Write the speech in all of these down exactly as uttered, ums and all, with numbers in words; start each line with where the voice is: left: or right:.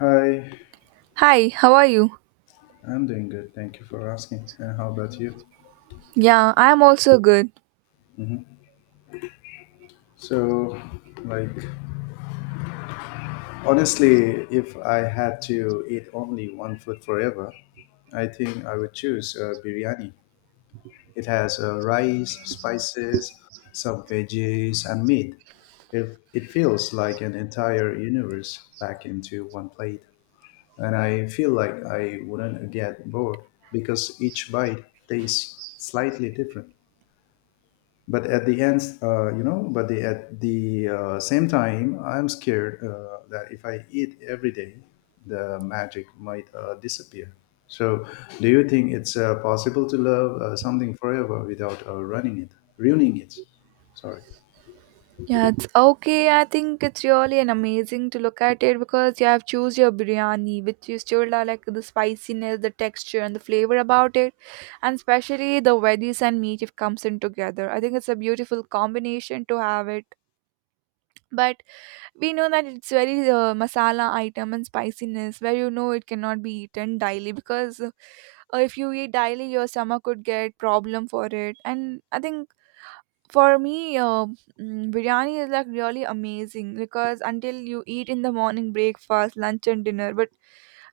left: Hi,
right: Hi, how are you?
left: I'm doing good. Thank you for asking. And how about you?
right: Yeah, I'm also good.
left: So, like, honestly, if I had to eat only one food forever, I think I would choose uh, biryani. It has uh, rice, spices, some veggies, and meat. It, it feels like an entire universe packed into one plate. And I feel like I wouldn't get bored because each bite tastes slightly different. But at the end, uh, you know but the, at the uh, same time I'm scared uh, that if I eat every day the magic might uh, disappear. So do you think it's uh, possible to love uh, something forever without uh, running it, ruining it? Sorry.
right: Yeah, it's okay. I think it's really an amazing to look at it because you have choose your biryani, which you still are like the spiciness, the texture, and the flavor about it, and especially the veggies and meat if comes in together. I think it's a beautiful combination to have it. But we know that it's very uh, masala item and spiciness where you know it cannot be eaten daily because uh, if you eat daily your stomach could get problem for it, and I think for me, uh, mm, biryani is like really amazing because until you eat in the morning, breakfast, lunch, and dinner, but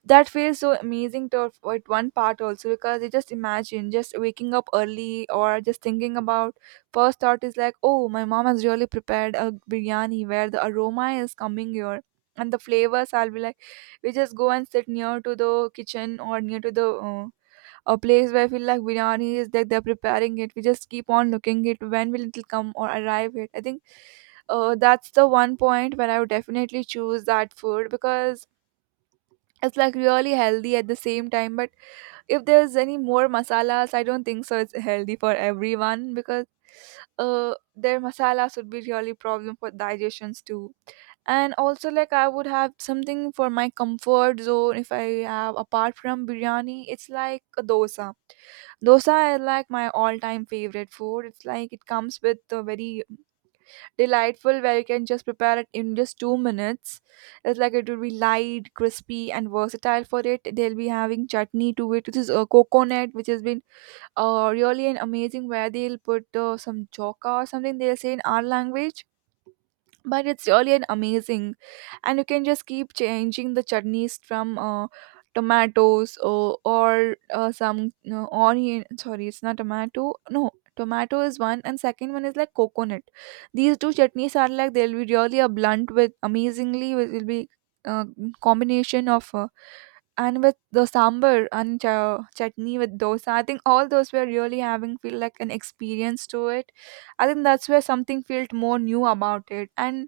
right: that feels so amazing to at one part also because you just imagine just waking up early or just thinking about first thought is like, oh, my mom has really prepared a biryani where the aroma is coming here. And the flavors, I'll be like, we just go and sit near to the kitchen or near to the uh, a place where I feel like biryani is like they're preparing it. We just keep on looking it when will it come or arrive it. I think uh, that's the one point where I would definitely choose that food because it's like really healthy at the same time. But if there's any more masalas, I don't think so. It's healthy for everyone because uh, their masalas would be really problem for digestions too, and also like I would have something for my comfort zone if I have apart from biryani, it's like a dosa dosa is like my all-time favorite food. It's like it comes with a very delightful where you can just prepare it in just two minutes. It's like it will be light, crispy, and versatile for it. They'll be having chutney to it, which is a coconut, which has been uh, really an amazing where they'll put uh, some joka or something they'll say in our language, but it's really an amazing. And you can just keep changing the chutneys from uh, tomatoes or, or uh, some no, onion, sorry, it's not tomato, no, tomato is one and second one is like coconut. These two chutneys are like they'll be really a blunt with amazingly with- will be uh, combination of uh, and with the sambar and cha- chutney with dosa. I think all those were really having feel like an experience to it. I think that's where something felt more new about it. And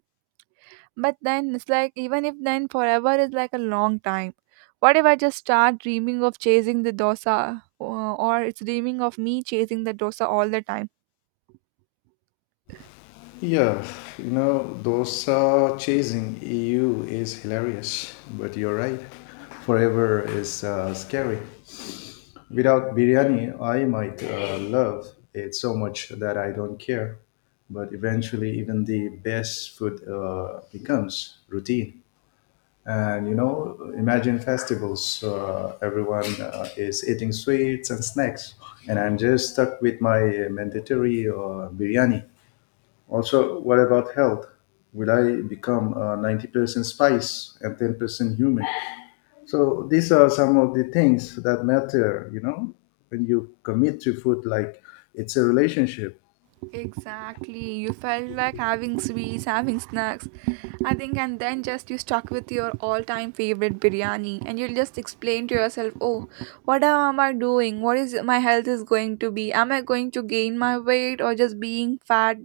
right: but then it's like, even if then forever is like a long time. What if I just start dreaming of chasing the dosa, uh, or it's dreaming of me chasing the dosa all the time?
left: Yeah, you know, dosa chasing eu is hilarious, but you're right. Forever is uh, scary. Without biryani, I might uh, love it so much that I don't care. But eventually, even the best food uh, becomes routine. And you know, imagine festivals. Uh, everyone uh, is eating sweets and snacks, and I'm just stuck with my mandatory uh, biryani. Also, what about health? Will I become uh, ninety percent spice and ten percent human? So these are some of the things that matter, you know, when you commit to food. Like, it's a relationship.
right: Exactly. You felt like having sweets, having snacks. I think, and then just you stuck with your all time favorite biryani, and you'll just explain to yourself, oh, what am I doing? What is my health is going to be? Am I going to gain my weight or just being fat?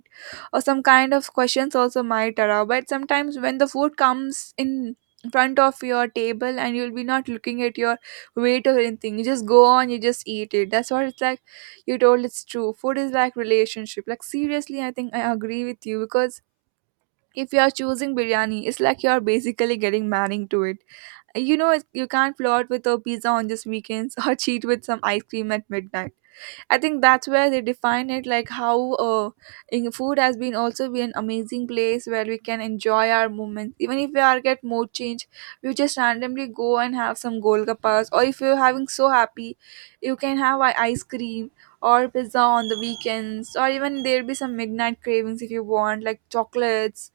right: Or some kind of questions also might arise. But sometimes when the food comes in front of your table and you'll be not looking at your weight or anything, you just go on, you just eat it. That's what it's like. You told it's true, food is like relationship. Like, seriously, I think I agree with you because if you are choosing biryani, it's like you are basically getting married to it. You know, it's- you can't flirt with a pizza on just weekends or cheat with some ice cream at midnight. I think that's where they define it, like how uh, in food has been also be an amazing place where we can enjoy our moments. Even if we are get mood change, you just randomly go and have some golgappas, or if you're having so happy, you can have i- ice cream or pizza on the weekends, or even there'll be some midnight cravings if you want, like chocolates.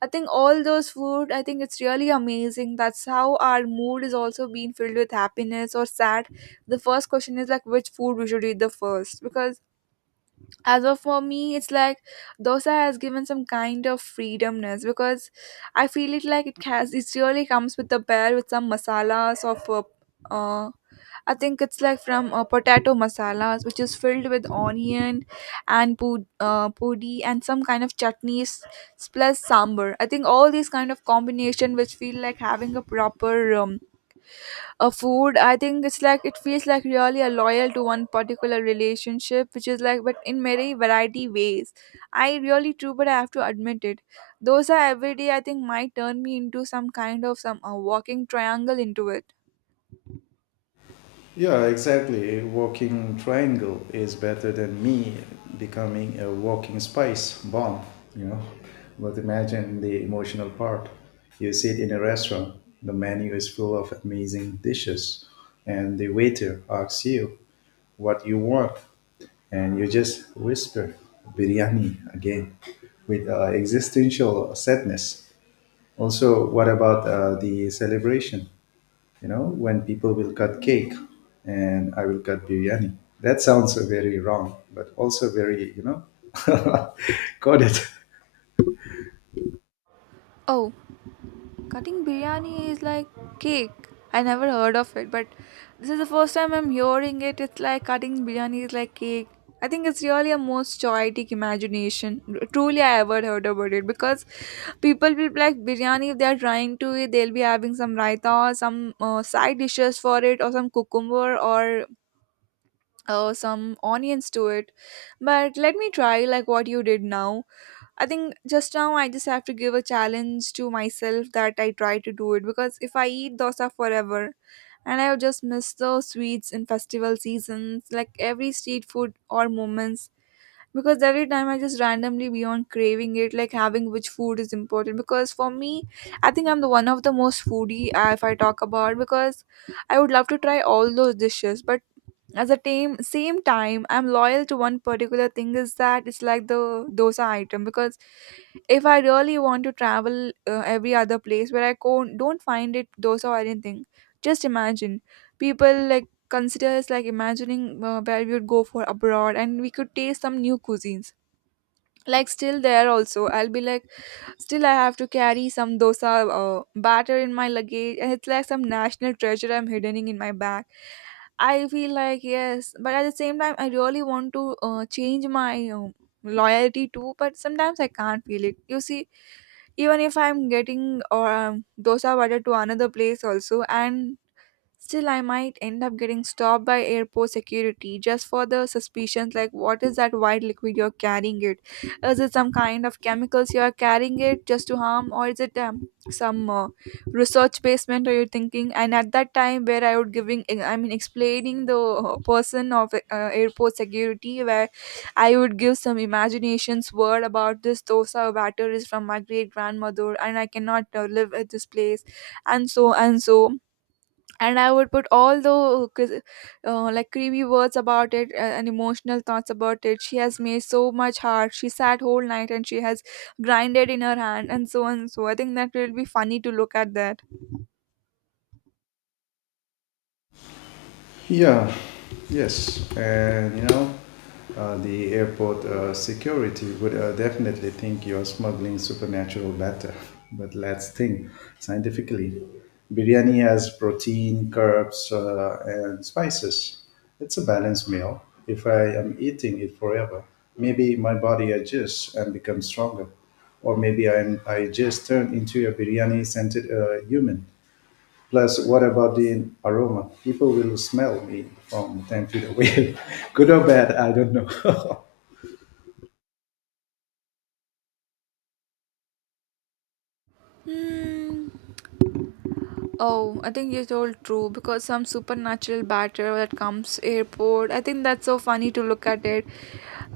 right: I think all those food, I think it's really amazing. That's how our mood is also being filled with happiness or sad. The first question is like which food we should eat the first. Because as of for me, it's like dosa has given some kind of freedomness because I feel it like it has it really comes with a pair with some masalas of uh, uh, I think it's like from uh, potato masalas, which is filled with onion and pud- uh, pudi and some kind of chutneys plus sambar. I think all these kind of combination which feel like having a proper um, a food. I think it's like it feels like really a loyal to one particular relationship, which is like but in many variety ways. I really true, but I have to admit it. Those are every day. I think might turn me into some kind of some uh, walking triangle into it.
left: Yeah, exactly. A walking triangle is better than me becoming a walking spice bomb, you know. But imagine the emotional part. You sit in a restaurant, the menu is full of amazing dishes, and the waiter asks you what you want, and you just whisper biryani again with uh, existential sadness. Also, what about uh, the celebration? You know, when people will cut cake and I will cut biryani. That sounds very wrong, but also very, you know, got it.
right: Oh. Cutting biryani is like cake. I never heard of it, but this is the first time I'm hearing it. It's like cutting biryani is like cake. I think it's really a most poetic imagination. Truly, I ever heard about it because people will like biryani if they are trying to eat. They'll be having some raita or some uh, side dishes for it, or some cucumber or uh, some onions to it. But let me try like what you did now. I think just now I just have to give a challenge to myself that I try to do it because if I eat dosa forever, and I would just miss the sweets in festival seasons, like every street food or moments. Because every time I just randomly be on craving it, like having which food is important. Because for me, I think I'm the one of the most foodie uh, if I talk about because I would love to try all those dishes, but at the time, same time I'm loyal to one particular thing is that it's like the dosa item because if I really want to travel uh, every other place where I go, don't find it dosa or anything. Just imagine people like consider us like imagining uh, where we would go for abroad and we could taste some new cuisines, like still there also I'll be like still, I have to carry some dosa uh, batter in my luggage, and it's like some national treasure I'm hidden in my bag. I feel like yes, but at the same time, I really want to uh, change my um loyalty too. But sometimes I can't feel it. You see, even if I'm getting or um, dosa butter to another place also, and still, I might end up getting stopped by airport security just for the suspicions like, what is that white liquid you're carrying it? Is it some kind of chemicals you're carrying it just to harm, or is it um, some uh, research basement are you thinking? And at that time, where I would giving, eh, I mean, explaining the uh, person of uh, airport security, where I would give some imaginations word about this dosa batter is from my great grandmother, and I cannot uh, live at this place, and so and so, and I would put all the cr- uh, like creepy words about it uh, and emotional thoughts about it. She has made so much hard, she sat whole night, and she has grinded in her hand and so on. So I think that will be funny to look at that.
left: Yeah, yes, and you know, uh, the airport uh, security would uh, definitely think you're smuggling supernatural batter. But let's think scientifically. Biryani has protein, carbs, uh, and spices. It's a balanced meal. If I am eating it forever, maybe my body adjusts and becomes stronger, or maybe I'm, I just turn into a biryani-scented uh, human. Plus, what about the aroma? People will smell me from ten feet away. Good or bad, I don't know.
right: Hmm. Oh, I think you told true because some supernatural batter that comes airport. I think that's so funny to look at it.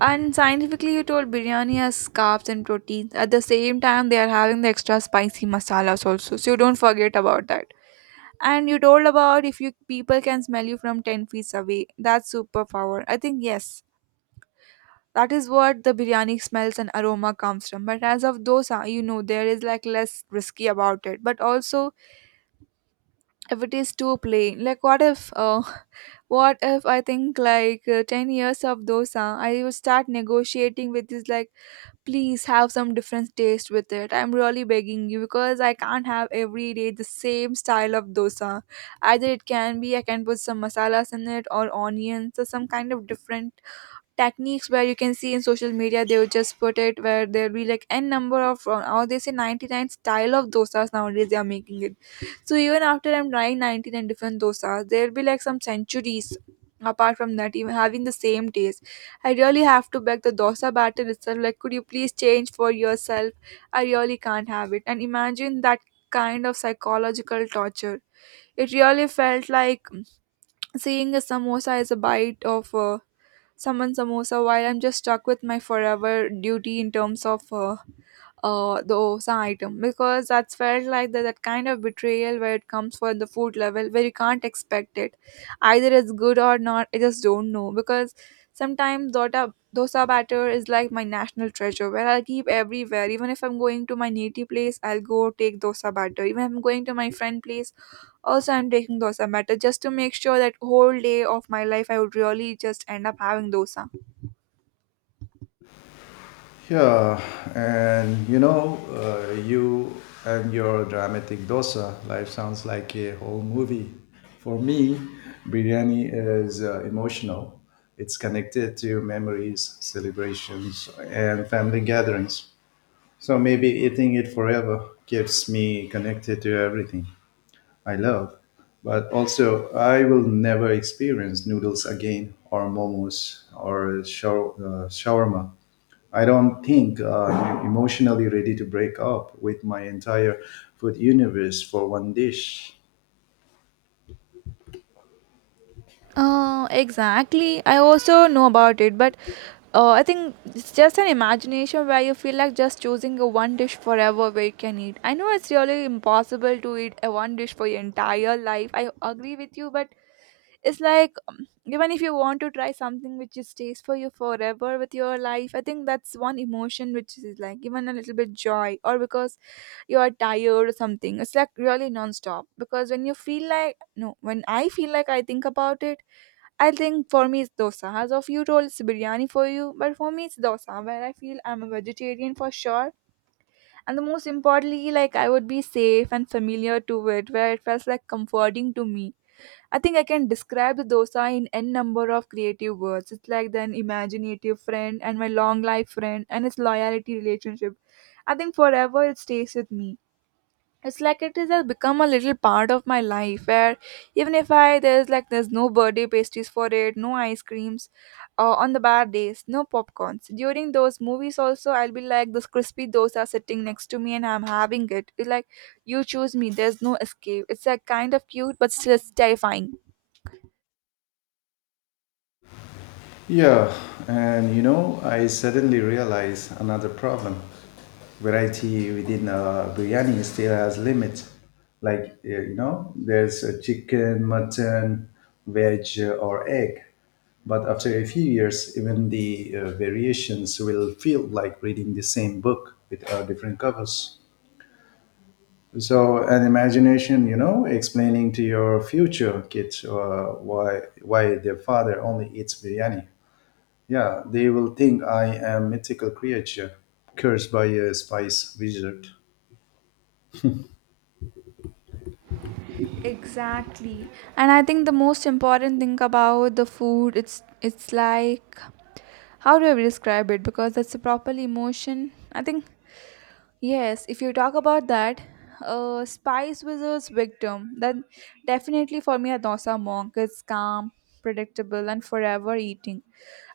right: And scientifically, you told biryani has carbs and proteins. At the same time, they are having the extra spicy masalas also. So you don't forget about that. And you told about if you people can smell you from ten feet away. That's superpower. I think yes. That is what the biryani smells and aroma comes from. But as of dosa, you know, there is like less risky about it. But also, if it is too plain, like what if, uh, what if I think like uh, ten years of dosa, I would start negotiating with this like please have some different taste with it. I'm really begging you because I can't have every day the same style of dosa. Either it can be I can put some masalas in it or onions or some kind of different techniques where you can see in social media they would just put it where there'll be like n number of uh, or they say ninety-nine style of dosas nowadays they are making it. So even after I'm trying ninety-nine different dosas, there'll be like some centuries apart from that, even having the same taste. I really have to beg the dosa batter itself like, could you please change for yourself? I really can't have it. And imagine that kind of psychological torture. It really felt like seeing a samosa as a bite of uh, someone samosa while I'm just stuck with my forever duty in terms of uh, uh, the osa item, because that's felt like that, that kind of betrayal where it comes for the food level where you can't expect it. Either it's good or not, I just don't know, because sometimes dosa dosa batter is like my national treasure where I'll keep everywhere. Even if I'm going to my native place, I'll go take dosa batter. Even if I'm going to my friend place also, I'm taking dosa batter just to make sure that whole day of my life I would really just end up having dosa.
left: Yeah, and you know, uh, you and your dramatic dosa, life sounds like a whole movie. For me, biryani is uh, emotional. It's connected to memories, celebrations, and family gatherings. So maybe eating it forever keeps me connected to everything I love. But also, I will never experience noodles again, or momos, or shaw- uh, shawarma. I don't think uh, I'm emotionally ready to break up with my entire food universe for one dish.
right: Uh, exactly. I also know about it, but uh, I think it's just an imagination where you feel like just choosing a one dish forever where you can eat. I know it's really impossible to eat a one dish for your entire life. I agree with you, but it's like um, even if you want to try something which just stays for you forever with your life, I think that's one emotion which is like even a little bit joy, or because you are tired or something. It's like really non-stop, because when you feel like no, when I feel like I think about it, I think for me it's dosa. As of you told, it's biryani for you, but for me it's dosa, where I feel I'm a vegetarian for sure. And the most importantly, like, I would be safe and familiar to it, where it feels like comforting to me. I think I can describe the dosa in n number of creative words. It's like an imaginative friend and my long life friend and its loyalty relationship. I think forever it stays with me. It's like it is has become a little part of my life where even if I there's like there's no birthday pastries for it, no ice creams, uh, on the bad days no popcorns during those movies. Also, I'll be like this crispy dosa sitting next to me and I'm having it. It's like, you choose me, there's no escape. It's like kind of cute, but still it's terrifying.
left: Yeah, and you know, I suddenly realized another problem. Variety within a biryani still has limits. Like, uh, you know, there's a chicken, mutton, veg, uh, or egg. But after a few years, even the uh, variations will feel like reading the same book with uh, different covers. So, an imagination, you know, explaining to your future kids uh, why why their father only eats biryani. Yeah, they will think I am mythical creature cursed by a spice wizard.
right: Exactly. And I think the most important thing about the food, it's it's like, how do I describe it? Because that's a proper emotion, I think. Yes, if you talk about that, uh, Spice Wizard's victim, then definitely for me, Adosa Monk is calm, predictable, and forever eating.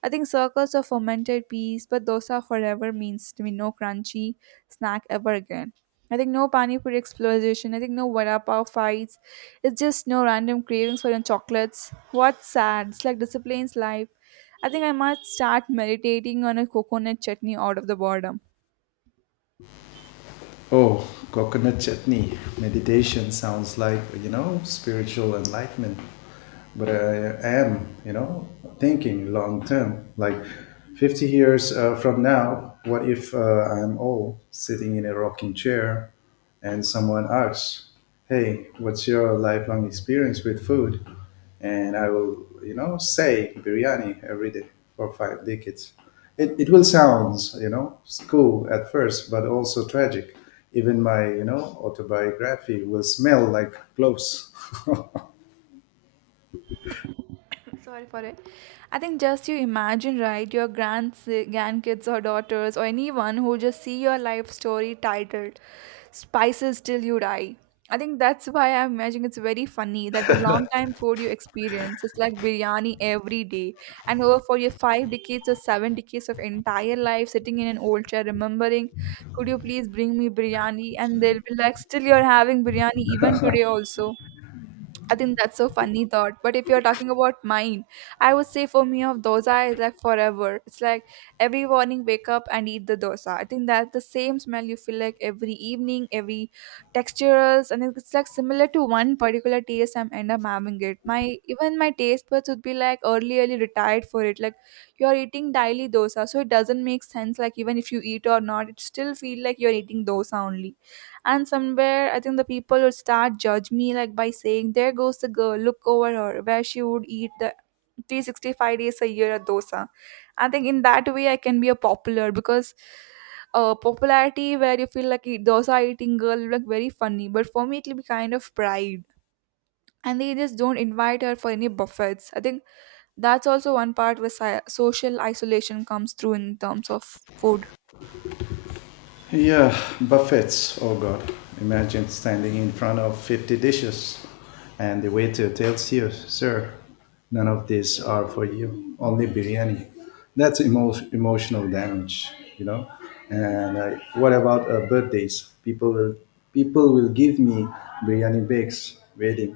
right: I think circles of fermented peas, but dosa forever means to me no crunchy snack ever again. I think no pani puri explosion. I think no vada pav fights. It's just no random cravings for your chocolates. What's sad? It's like discipline's life. I think I must start meditating on a coconut chutney out of the boredom.
left: Oh, coconut chutney meditation sounds like, you know, spiritual enlightenment. But I am, you know, thinking long term. Like, fifty years uh, from now, what if uh, I'm old, sitting in a rocking chair, and someone asks, hey, what's your lifelong experience with food? And I will, you know, say biryani every day for five decades. It, it will sound, you know, cool at first, but also tragic. Even my, you know, autobiography will smell like cloves.
right: Sorry for it. I think just you imagine, right, your grand grandkids or daughters or anyone who just see your life story titled "Spices Till You Die." I think that's why I'm imagining it's very funny that the long time food you experience is like biryani every day, and over for your five decades or seven decades of entire life sitting in an old chair remembering, could you please bring me biryani? And they'll be like, still you're having biryani even today also. I think that's so funny thought. But if you're talking about mine, I would say for me of dosa is like forever. It's like every morning wake up and eat the dosa. I think that's the same smell you feel like every evening, every textures, and it's like similar to one particular taste I'm end up having it. My even my taste buds would be like early, early retired for it. Like you're eating daily dosa, so it doesn't make sense. Like even if you eat or not, it still feel like you're eating dosa only. And somewhere I think the people would start judge me like by saying there goes the girl, look over her, where she would eat the three sixty-five days a year at dosa. I think in that way I can be a popular, because uh, popularity where you feel like eat dosa eating girl, like very funny, but for me it will be kind of pride. And they just don't invite her for any buffets, I think. That's also one part where si- social isolation comes through in terms of food.
left: Yeah, buffets. Oh God, imagine standing in front of fifty dishes and the waiter tells you, sir, none of these are for you, only biryani. That's emo- emotional damage, you know. And uh, what about uh, birthdays? People will, people will give me biryani bakes, wedding.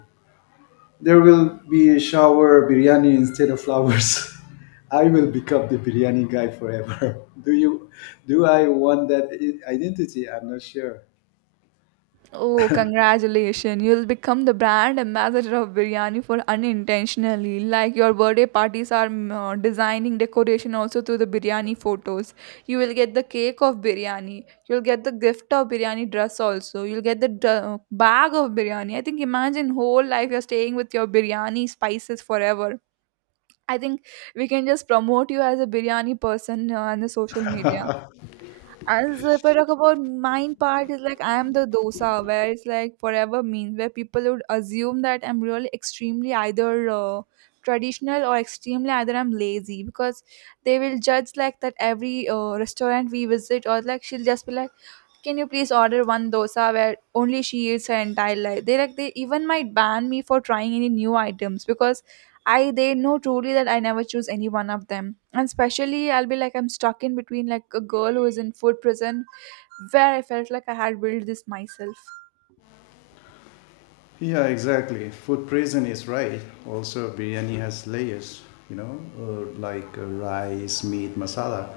left: There will be a shower biryani instead of flowers. I will become the biryani guy forever. Do you? Do I want that i- identity? I'm not sure.
right: Oh, congratulations. You'll become the brand ambassador of biryani for unintentionally. Like your birthday parties are mm, uh, designing decoration also through the biryani photos. You will get the cake of biryani. You'll get the gift of biryani dress also. You'll get the dr- bag of biryani. I think imagine whole life you're staying with your biryani spices forever. I think we can just promote you as a biryani person uh, on the social media. As if I talk about mine part is like, I am the dosa where it's like forever means, where people would assume that I'm really extremely either uh, traditional or extremely either I'm lazy, because they will judge like that every uh, restaurant we visit. Or like, she'll just be like, can you please order one dosa, where only she eats her entire life. They like, they even might ban me for trying any new items, because I they know truly that I never choose any one of them. And especially I'll be like I'm stuck in between like a girl who is in food prison, where I felt like I had built this myself.
left: Yeah, exactly. Food prison is right. Also, biryani has layers, you know, uh, like uh, rice, meat, masala.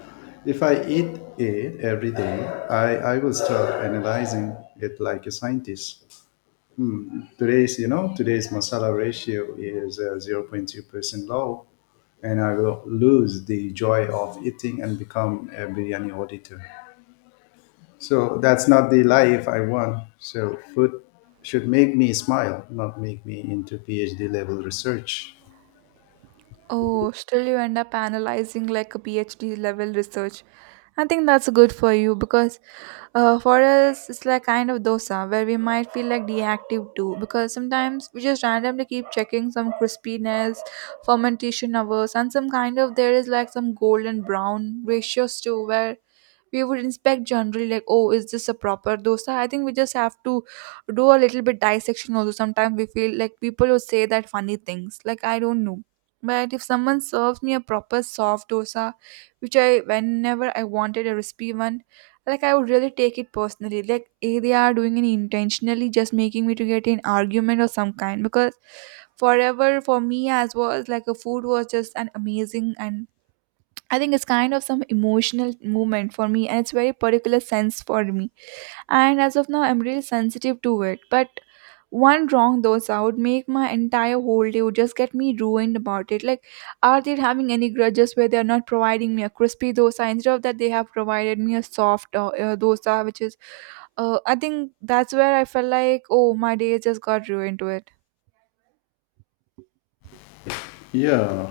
left: If I eat it every day, I, I will start analyzing it like a scientist. Today's, you know, today's masala ratio is uh, zero point two percent low, and I will lose the joy of eating and become a biryani auditor. So that's not the life I want. So food should make me smile, not make me into PhD level research.
right: Oh, still you end up analyzing like a PhD level research. I think that's good for you, because uh, for us, it's like kind of dosa where we might feel like deactive too, because sometimes we just randomly keep checking some crispiness, fermentation hours, and some kind of there is like some golden brown ratios too, where we would inspect generally like, oh, is this a proper dosa? I think we just have to do a little bit dissection also. Sometimes we feel like people would say that funny things like, I don't know. But if someone serves me a proper soft dosa, which I whenever I wanted a recipe one, like I would really take it personally. Like eh, they are doing it intentionally, just making me to get in argument or some kind. Because forever for me as was like a food was just an amazing. And I think it's kind of some emotional moment for me and it's very particular sense for me. And as of now, I'm really sensitive to it, but one wrong those out make my entire whole day would just get me ruined about it. Like, are they having any grudges where they are not providing me a crispy dosa? Instead of that they have provided me a soft uh, uh, dosa, which is uh, I think that's where I felt like, oh, my day just got ruined to it.
left: Yeah,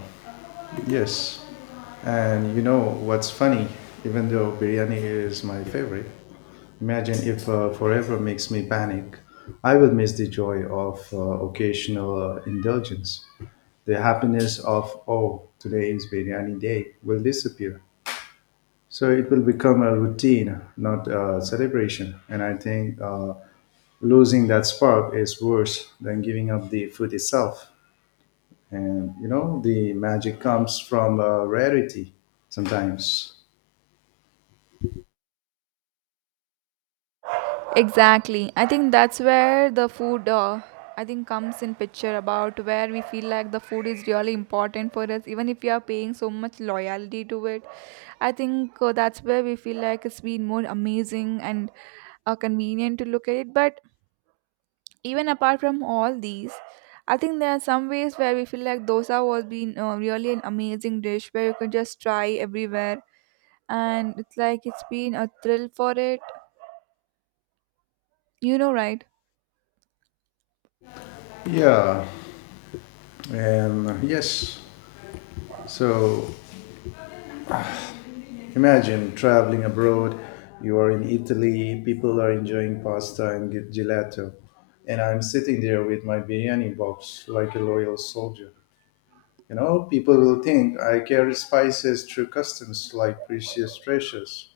left: yes. And you know what's funny? Even though biryani is my favorite, imagine if uh, forever makes me panic. I will miss the joy of uh, occasional uh, indulgence. The happiness of, oh, today is biryani day, will disappear. So it will become a routine, not a celebration. And I think uh, losing that spark is worse than giving up the food itself. And you know, the magic comes from uh, rarity sometimes.
right: Exactly. I think that's where the food uh, I think comes in picture about where we feel like the food is really important for us, even if we are paying so much loyalty to it. I think uh, that's where we feel like it's been more amazing and uh, convenient to look at it. But even apart from all these, I think there are some ways where we feel like dosa was been uh, really an amazing dish where you could just try everywhere, and it's like it's been a thrill for it. You know, right?
left: Yeah, and uh, yes. So imagine traveling abroad. You are in Italy, people are enjoying pasta and ge- gelato, and I'm sitting there with my biryani box like a loyal soldier. You know, people will think I carry spices through customs like precious treasures.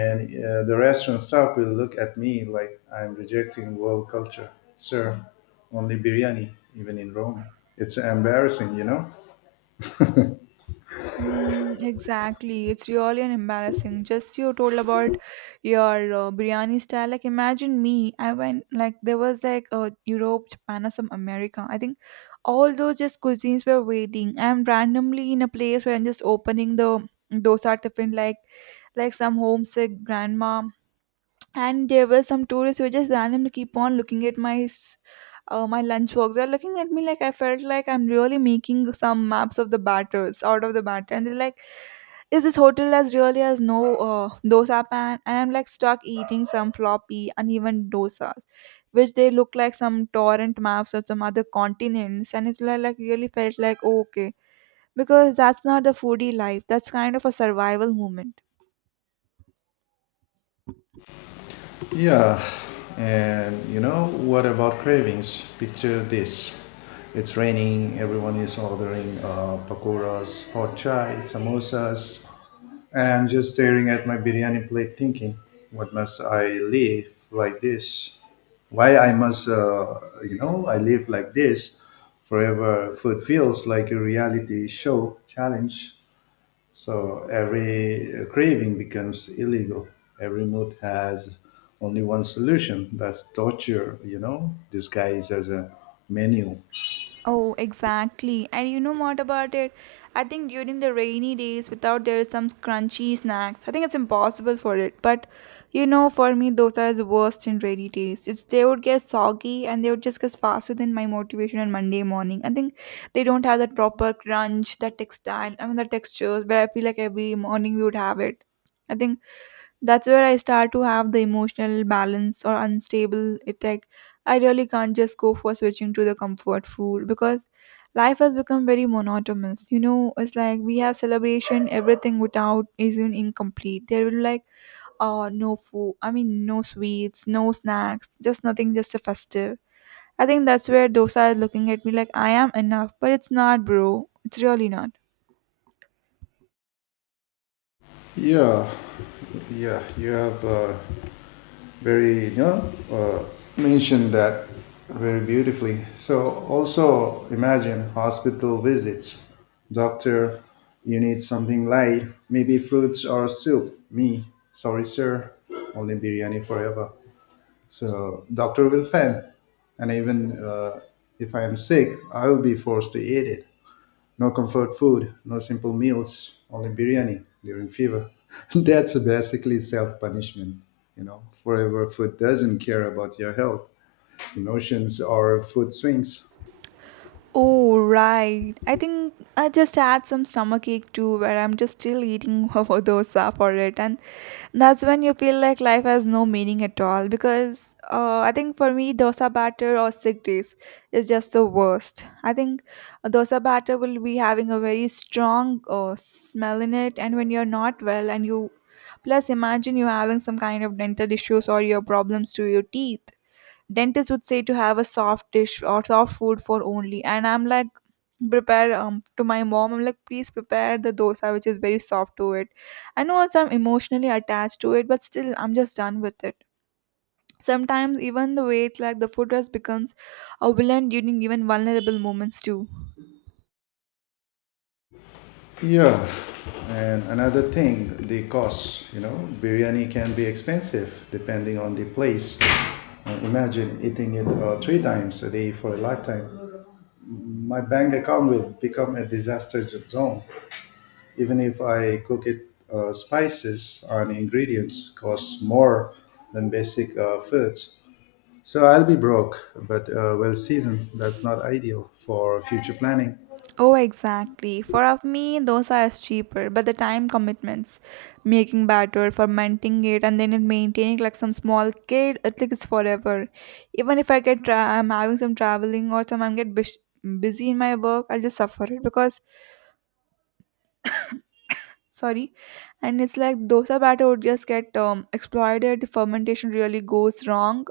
left: And uh, the restaurant staff will look at me like I'm rejecting world culture. Sir, only biryani, even in Rome. It's embarrassing, you know?
right: Mm, exactly. It's really an embarrassing. Just you told about your uh, biryani style. Like imagine me. I went like there was like uh, Europe, Japan, or some America. I think all those just cuisines were waiting. I'm randomly in a place where I'm just opening the dosa tiffin like like some homesick grandma. And there were some tourists who were just randomly keep on looking at my uh, my lunchbox. They're looking at me like, I felt like I'm really making some maps of the batters out of the batter, and they're like, "Is this hotel as really as no uh, dosa pan?" And I'm like stuck eating some floppy, uneven dosas, which they look like some torrent maps of some other continents, and it's like, like really felt like, oh, okay, because that's not the foodie life. That's kind of a survival moment.
left: Yeah. And you know, what about cravings? Picture this. It's raining, everyone is ordering uh, pakoras, hot chai, samosas, and I'm just staring at my biryani plate thinking, what must I live like this? Why I must, uh, you know, I live like this forever. Food feels like a reality show challenge. So every craving becomes illegal. Every mood has only one solution. That's torture, you know, disguised as a menu.
right: Oh, exactly. And you know what about it? I think during the rainy days, without there is some crunchy snacks, I think it's impossible for it. But you know, for me, those are the worst in rainy days. It's they would get soggy and they would just get faster than my motivation on Monday morning. I think they don't have that proper crunch, that textile, I mean, the textures where I feel like every morning we would have it. I think that's where I start to have the emotional balance or unstable. It's like I really can't just go for switching to the comfort food because life has become very monotonous. You know, it's like we have celebration, everything without is even incomplete. There will be like uh no food, I mean no sweets, no snacks, just nothing, just a festive. I think that's where dosa is looking at me like I am enough, but it's not bro. It's really not.
left: Yeah, yeah, you have uh, very, you know, uh, mentioned that very beautifully. So also imagine hospital visits. Doctor, you need something light, maybe fruits or soup me. Sorry sir, only biryani forever. So doctor will fail. And even uh, if I am sick, I will be forced to eat it. No comfort food, no simple meals, only biryani during fever. That's basically self punishment, you know. Forever food doesn't care about your health, emotions, or food swings.
right: Oh, right. I think I just had some stomach ache too, where I'm just still eating dosa for it. And that's when you feel like life has no meaning at all. Because uh, I think for me, dosa batter or sick days is just the worst. I think a dosa batter will be having a very strong uh, smell in it. And when you're not well, and you plus imagine you're having some kind of dental issues or your problems to your teeth, dentist would say to have a soft dish or soft food for only, and I'm like prepare um to my mom, I'm like please prepare the dosa which is very soft to it. I know it's I'm emotionally attached to it but still I'm just done with it. Sometimes even the way it's like the food has becomes a villain during even vulnerable moments too.
left: Yeah, and another thing, the cost. You know, biryani can be expensive depending on the place. Uh, imagine eating it uh, three times a day for a lifetime. My bank account will become a disaster zone. Even if I cook it, uh, spices and ingredients cost more than basic uh, foods. So I'll be broke, but uh, well seasoned. That's not ideal for future planning.
right: Oh, exactly. For of me, dosa is cheaper, but the time commitments, making batter, fermenting it, and then it maintaining like some small kid, it like it's forever. Even if I get, tra- I'm having some traveling or some I'm get bus- busy in my work, I'll just suffer it because sorry, and it's like dosa batter would just get um, exploited. Fermentation really goes wrong,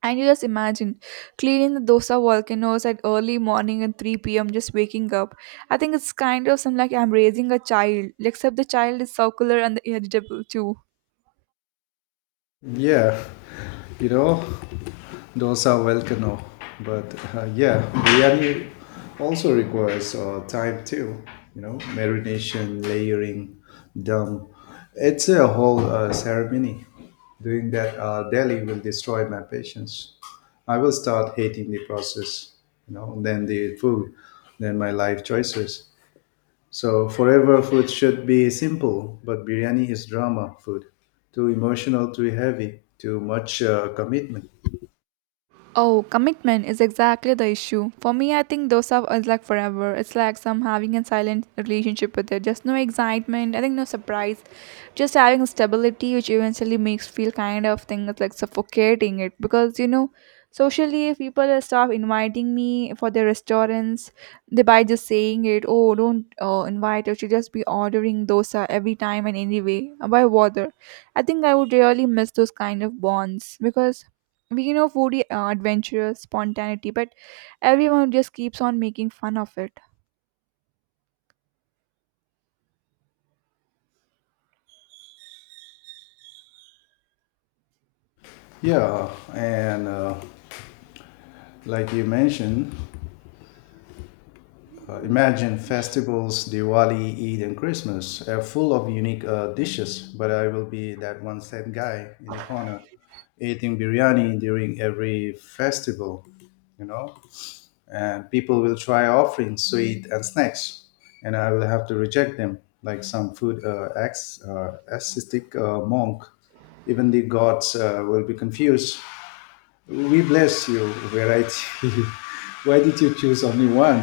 right: and you just imagine cleaning the dosa volcanoes at early morning and three p m just waking up. I think it's kind of some like I'm raising a child, except the child is circular and the edible too.
left: Yeah, you know, dosa volcano. But uh, yeah, biryani also requires uh, time too. You know, marination, layering, dum. It's a whole uh, ceremony. Doing that uh, daily will destroy my patience. I will start hating the process. You know, then the food, then my life choices. So forever food should be simple, but biryani is drama food. Too emotional, too heavy, too much uh, commitment.
right: Oh, commitment is exactly the issue. For me, I think those are is like forever. It's like some having a silent relationship with it. Just no excitement. I think no surprise. Just having stability, which eventually makes feel kind of thing is like suffocating it because you know, socially, if people start inviting me for their restaurants, they by just saying it. Oh, don't uh, invite. I should just be ordering dosa every time and anyway. Why bother? I think I would really miss those kind of bonds because we you know foodie uh, adventurous spontaneity, but everyone just keeps on making fun of it.
left: Yeah, and uh, like you mentioned, uh, imagine festivals, Diwali, Eid, and Christmas are full of unique uh, dishes, but I will be that one sad guy in the corner eating biryani during every festival, you know? And people will try offering sweet and snacks, and I will have to reject them like some food uh, ex, uh, ascetic uh, monk. Even the gods uh, will be confused. We bless you, variety. Why did you choose only one?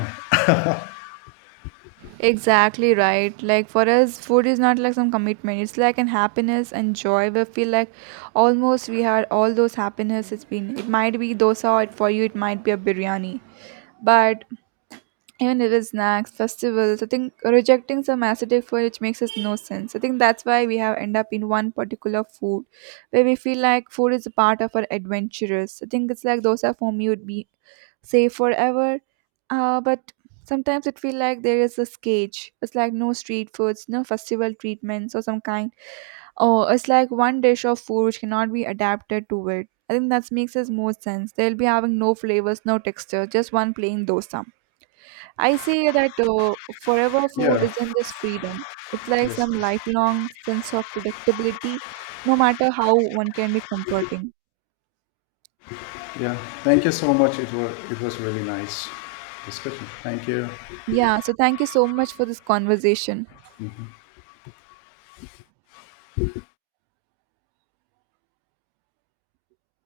right: Exactly right, like for us food is not like some commitment, it's like an happiness and joy we feel like almost we had all those happiness, it's been it might be dosa or for you it might be a biryani, but even if it's snacks, festivals, I think rejecting some acidic food which makes us no sense. I think that's why we have end up in one particular food where we feel like food is a part of our adventurous. I think it's like dosa for me would be safe forever. Uh, but sometimes it feel like there is this cage. It's like no street foods, no festival treatments or some kind. Oh, it's like one dish of food which cannot be adapted to it. I think that makes us more sense. They'll be having no flavors, no texture, just one plain dosa. I say that uh, forever food
left: Yeah,
right: isn't just freedom. It's like
left: yes,
right: some
left: yes.
right: lifelong sense of predictability, no matter how one can be comforting.
left: Yeah. Thank you so much. It was it was really nice discussion. Thank you.
right: Yeah, so thank you so much for this conversation.